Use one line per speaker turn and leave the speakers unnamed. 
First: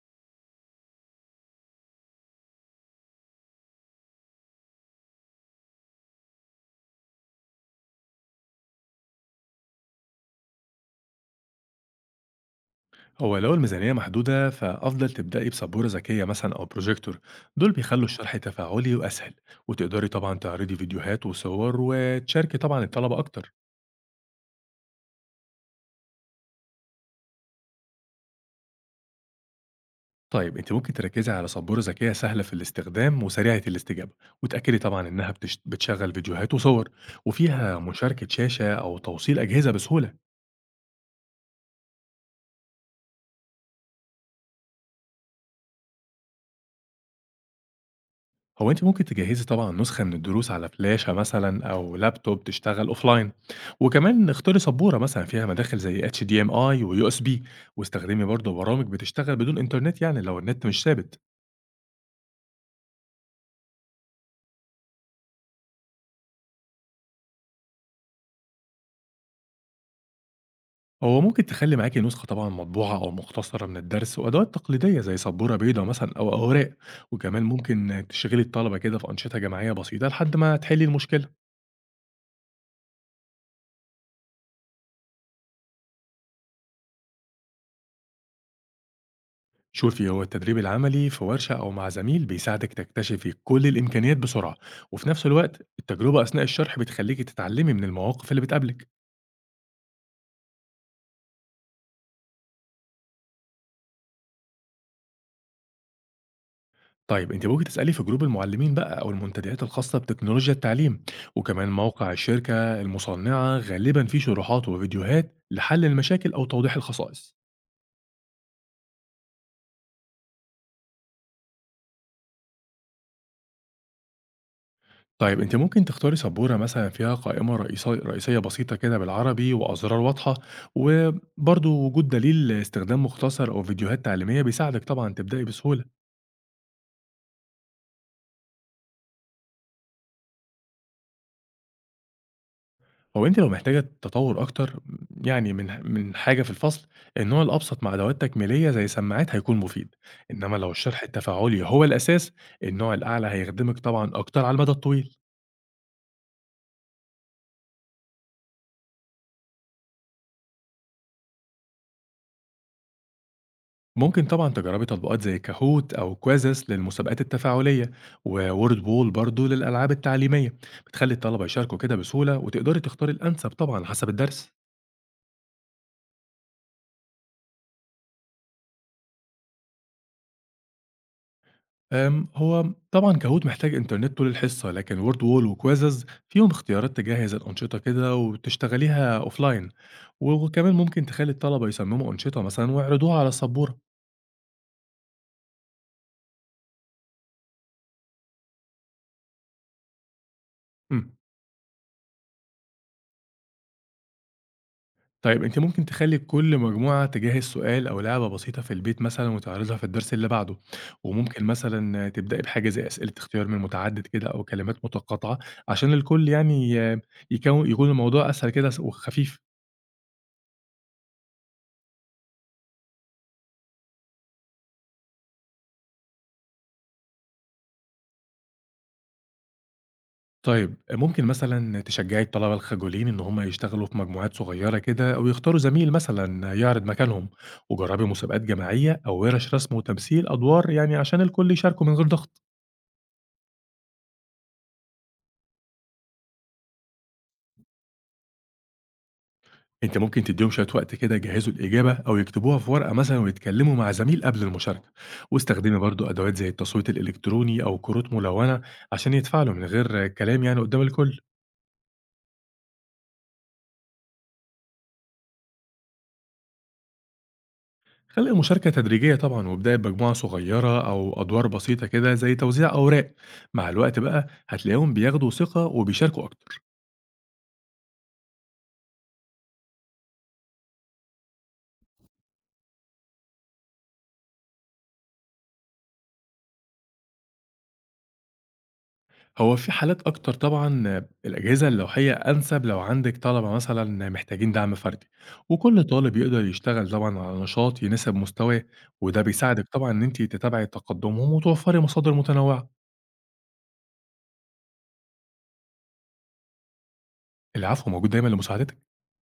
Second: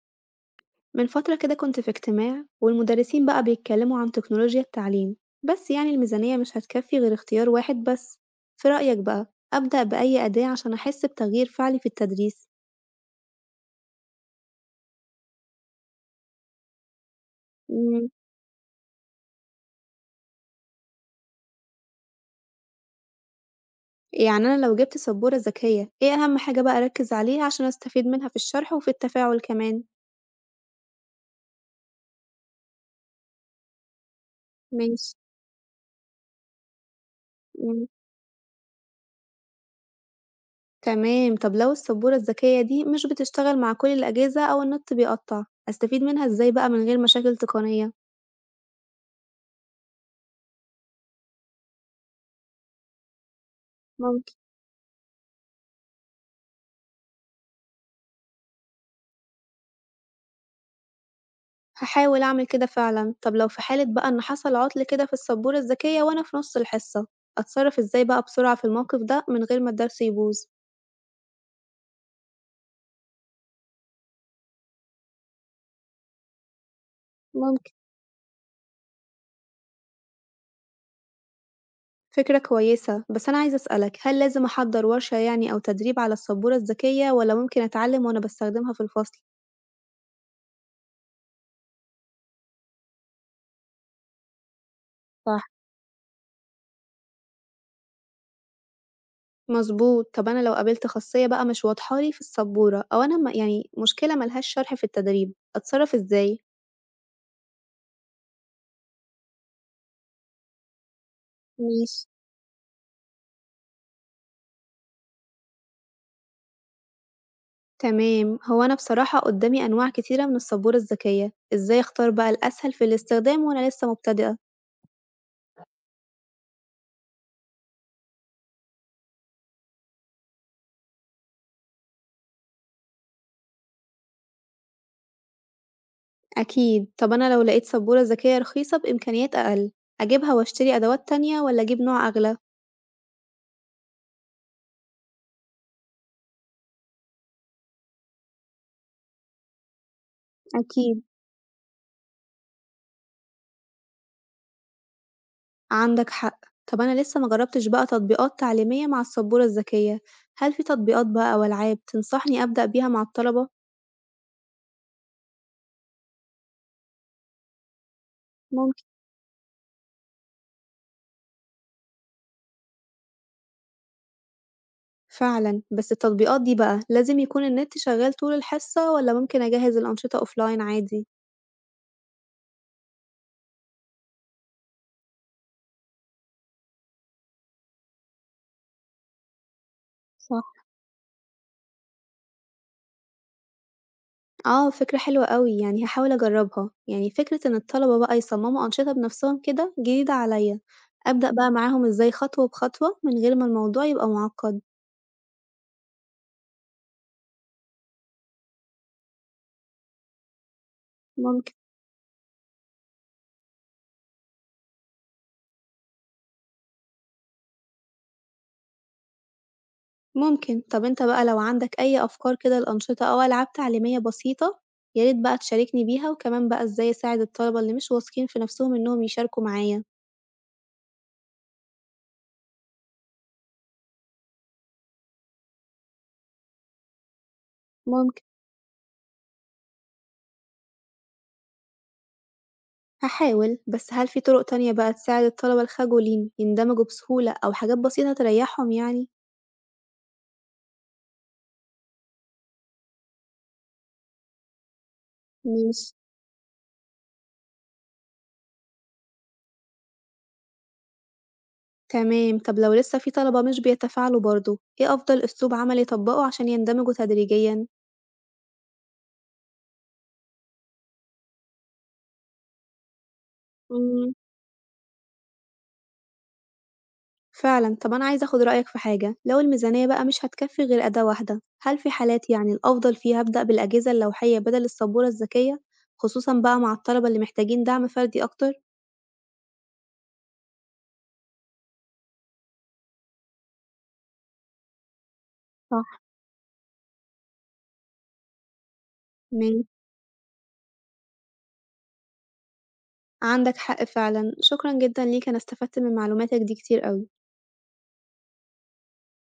من فترة كده كنت في اجتماع والمدرسين بقى بيتكلموا عن تكنولوجيا التعليم، بس يعني الميزانية مش هتكفي غير اختيار واحد بس. في رأيك بقى، أبدأ بأي أداة عشان أحس بتغيير فعلي في التدريس؟
هو لو الميزانية محدودة فأفضل تبدأي بسبورة ذكية مثلا أو بروجيكتور. دول بيخلوا
مم،
الشرح تفاعلي وأسهل، وتقدري طبعا تعرضي فيديوهات وصور وتشاركي طبعا الطلبة أكتر.
يعني أنا لو جبت سبورة ذكية إيه أهم حاجة بقى أركز عليها عشان أستفيد منها في الشرح وفي التفاعل كمان؟
طيب أنت ممكن تركزي على سبورة ذكية سهلة في الاستخدام وسريعة الاستجابة، وتأكدي طبعا
ماشي.
إنها بتشغل فيديوهات وصور، وفيها
مم،
مشاركة شاشة أو توصيل أجهزة بسهولة.
تمام. طب لو السبورة الذكية دي مش بتشتغل مع كل الأجهزة أو النت بيقطع، أستفيد منها إزاي بقى من غير مشاكل تقنية؟
هو أنتِ ممكن تجهّزي طبعًا نسخة من الدروس على فلاشة مثلًا أو لابتوب تشتغل offline، وكمان
ممكن،
اختاري سبورة مثلًا فيها مداخل زي HDMI وUSB، واستخدمي برضه برامج بتشتغل بدون إنترنت يعني لو النت مش ثابت.
هاحاول أعمل كده فعلًا. طب لو في حالة بقى إن حصل عُطل كده في السبورة الذكية وأنا في نُص الحصة، أتصرّف إزاي بقى بسرعة في الموقف ده من غير ما الدرس يبوظ؟
هو ممكن تخلّي معاكِ نسخة طبعًا مطبوعة أو مختصرة من الدرس وأدوات تقليدية زي سبورة بيضا مثلًا أو أوراق، وكمان
ممكن،
ممكن تشغلي الطلبة كده في أنشطة جماعية بسيطة لحد ما تحلّي المشكلة.
فكرة كويسة. بس أنا عايزة أسألك، هل لازم أحضّر ورشة يعني أو تدريب على السبورة الذكية والّا ممكن أتعلّم وأنا باستخدمها في الفصل؟
شوفي، هو التدريب العملي في ورشة أو مع زميل بيساعدك تكتشفي كل الإمكانيات بسرعة، وفي نفس
صح،
الوقت التجربة أثناء الشرح بتخليكي تتعلمي من المواقف اللي بتقابلك.
مضبوط. طب أنا لو قابلت خاصية بقى مش واضحة لي في السبورة أو أنا يعني مشكلة ما لهاش شرح في التدريب، أتصرّف إزاي؟
طيب أنت ممكن تسألي في جروب المعلمين بقى أو المنتديات الخاصة بتكنولوجيا التعليم، وكمان
ماشي.
موقع الشركة المصنعة غالبا فيه شروحات وفيديوهات لحل المشاكل أو توضيح الخصائص.
تمام، هو أنا بصراحة قدامي أنواع كتيرة من السبورة الذكية، إزاي أختار بقى الأسهل في الاستخدام وأنا لسه مبتدئة؟
طيب أنتِ ممكن تختاري سبورة مثلًا فيها قائمة رئيسية بسيطة كده بالعربي وأزرار واضحة، وبرضه وجود دليل استخدام مختصر أو فيديوهات تعليمية بيساعدِك طبعًا تبدئي بسهولة.
أكيد. طب أنا لو لقيت سبورة ذكية رخيصة بإمكانيات أقل، أجيبها وأشتري أدوات تانية ولا أجيب نوع أغلى؟
هو أنتِ لو محتاجة تطوّر أكتر، يعني من حاجة في الفصل، النوع الأبسط مع أدوات تكميلية زي سماعات هيكون مفيد، إنما لو
أكيد.
الشرح التفاعلي هو الأساس، النوع الأعلى هيخدمِك طبعًا أكتر على المدى الطويل.
عندك حق. طب أنا لسه مجربتش بقى تطبيقات تعليمية مع السبورة الذكية، هل في تطبيقات بقى أو ألعاب تنصحني أبدأ بيها مع الطلبة؟
ممكن طبعًا تجربي تطبيقات زي كاهوت أو كويزس للمسابقات التفاعلية، وورد
ممكن.
بول برضه للألعاب التعليمية، بتخلي الطلبة يشاركوا كده بسهولة وتقدري تختاري الأنسب طبعًا حسب الدرس.
فعلا بس التطبيقات دي بقى لازم يكون النت شغال طول الحصة ولا ممكن أجهز الأنشطة أوفلاين عادي؟
هو طبعًا كاهوت محتاج إنترنت طول الحصة، لكن وورد بول وكويزز فيهم اختيارات تجهّز الأنشطة كده وتشتغليها offline،
صح.
وكمان ممكن تخلي الطلبة يصمموا أنشطة مثلًا ويعرضوها على السبورة.
آه، فكرة حلوة أوي، يعني هاحاول أجرّبها، يعني فكرة إن الطلبة بقى يصمموا أنشطة بنفسهم كده جديدة عليَّ،
إمم.
أبدأ بقى معاهم إزاي خطوة بخطوة من غير ما الموضوع يبقى معقّد،
طيب أنتِ ممكن تخلّي كل مجموعة تجهّز سؤال أو لعبة بسيطة في البيت مثلًا وتعرضها في الدرس اللي بعده، وممكن
ممكن،
مثلًا تبدئي بحاجة زي أسئلة اختيار من متعدد كده أو كلمات متقاطعة عشان الكل يعني يكون الموضوع أسهل كده وخفيف.
طب أنت بقى لو عندك أي أفكار كده لأنشطة أو ألعاب تعليمية بسيطة يا ريت بقى تشاركني بيها، وكمان بقى إزاي أساعد الطلبة اللي مش واثقين في نفسهم إنهم يشاركوا معايا،
طيب ممكن مثلًا تشجّعي الطلبة الخجولين إن هم يشتغلوا في مجموعات صغيّرة كده أو يختاروا زميل مثلًا يعرض مكانهم، وجرّبي
ممكن،
مسابقات جماعية أو وِرش رسم وتمثيل أدوار يعني عشان الكل يشاركوا من غير ضغط.
هاحاول. بس هل في طرق تانية بقى تساعد الطلبة الخجولين يندمجوا بسهولة أو حاجات بسيطة تريحهم يعني؟
أنت ممكن تديهم شوية وقت كده يجهزوا الإجابة أو يكتبوها في ورقة مثلا ويتكلموا مع زميل قبل المشاركة، واستخدمي
ماشي.
برضه أدوات زي التصويت الإلكتروني أو كروت ملونة عشان يتفاعلوا من غير كلام يعني قدام الكل.
تمام، طب لو لسه في طلبة مش بيتفاعلوا برضه، إيه أفضل أسلوب عملي أطبّقه عشان يندمجوا تدريجيًا؟
خلي المشاركة تدريجية طبعا، وابدأي بمجموعة صغيرة أو أدوار بسيطة كده زي توزيع أوراق، مع الوقت
امم.
بقى هتلاقيهم بياخدوا ثقة وبيشاركوا أكتر.
فعلًا، طب أنا عايزة آخُد رأيك في حاجة، لو الميزانية بقى مش هتكفي غير أداة واحدة، هل في حالات يعني الأفضل فيها أبدأ بالأجهزة اللوحية بدل السبورة الذكية، خصوصًا بقى مع الطلبة اللي محتاجين دعم فردي أكتر؟
هو في حالات أكتر طبعًا الأجهزة اللوحية أنسب لو عندِك طلبة مثلًا محتاجين دعم فردي، وكل
صح.
طالب يقدر يشتغل طبعًا على نشاط يناسب مستواه، وده
تمام،
بيساعدِك طبعًا إن أنتِ تتابعي تقدمهم وتوفري مصادر متنوعة.
عندك حق فعلًا، شكرًا جدًا ليك أنا استفدت من معلوماتك دي كتير أوي.
العفو، موجود دايمًا لمساعدتِك.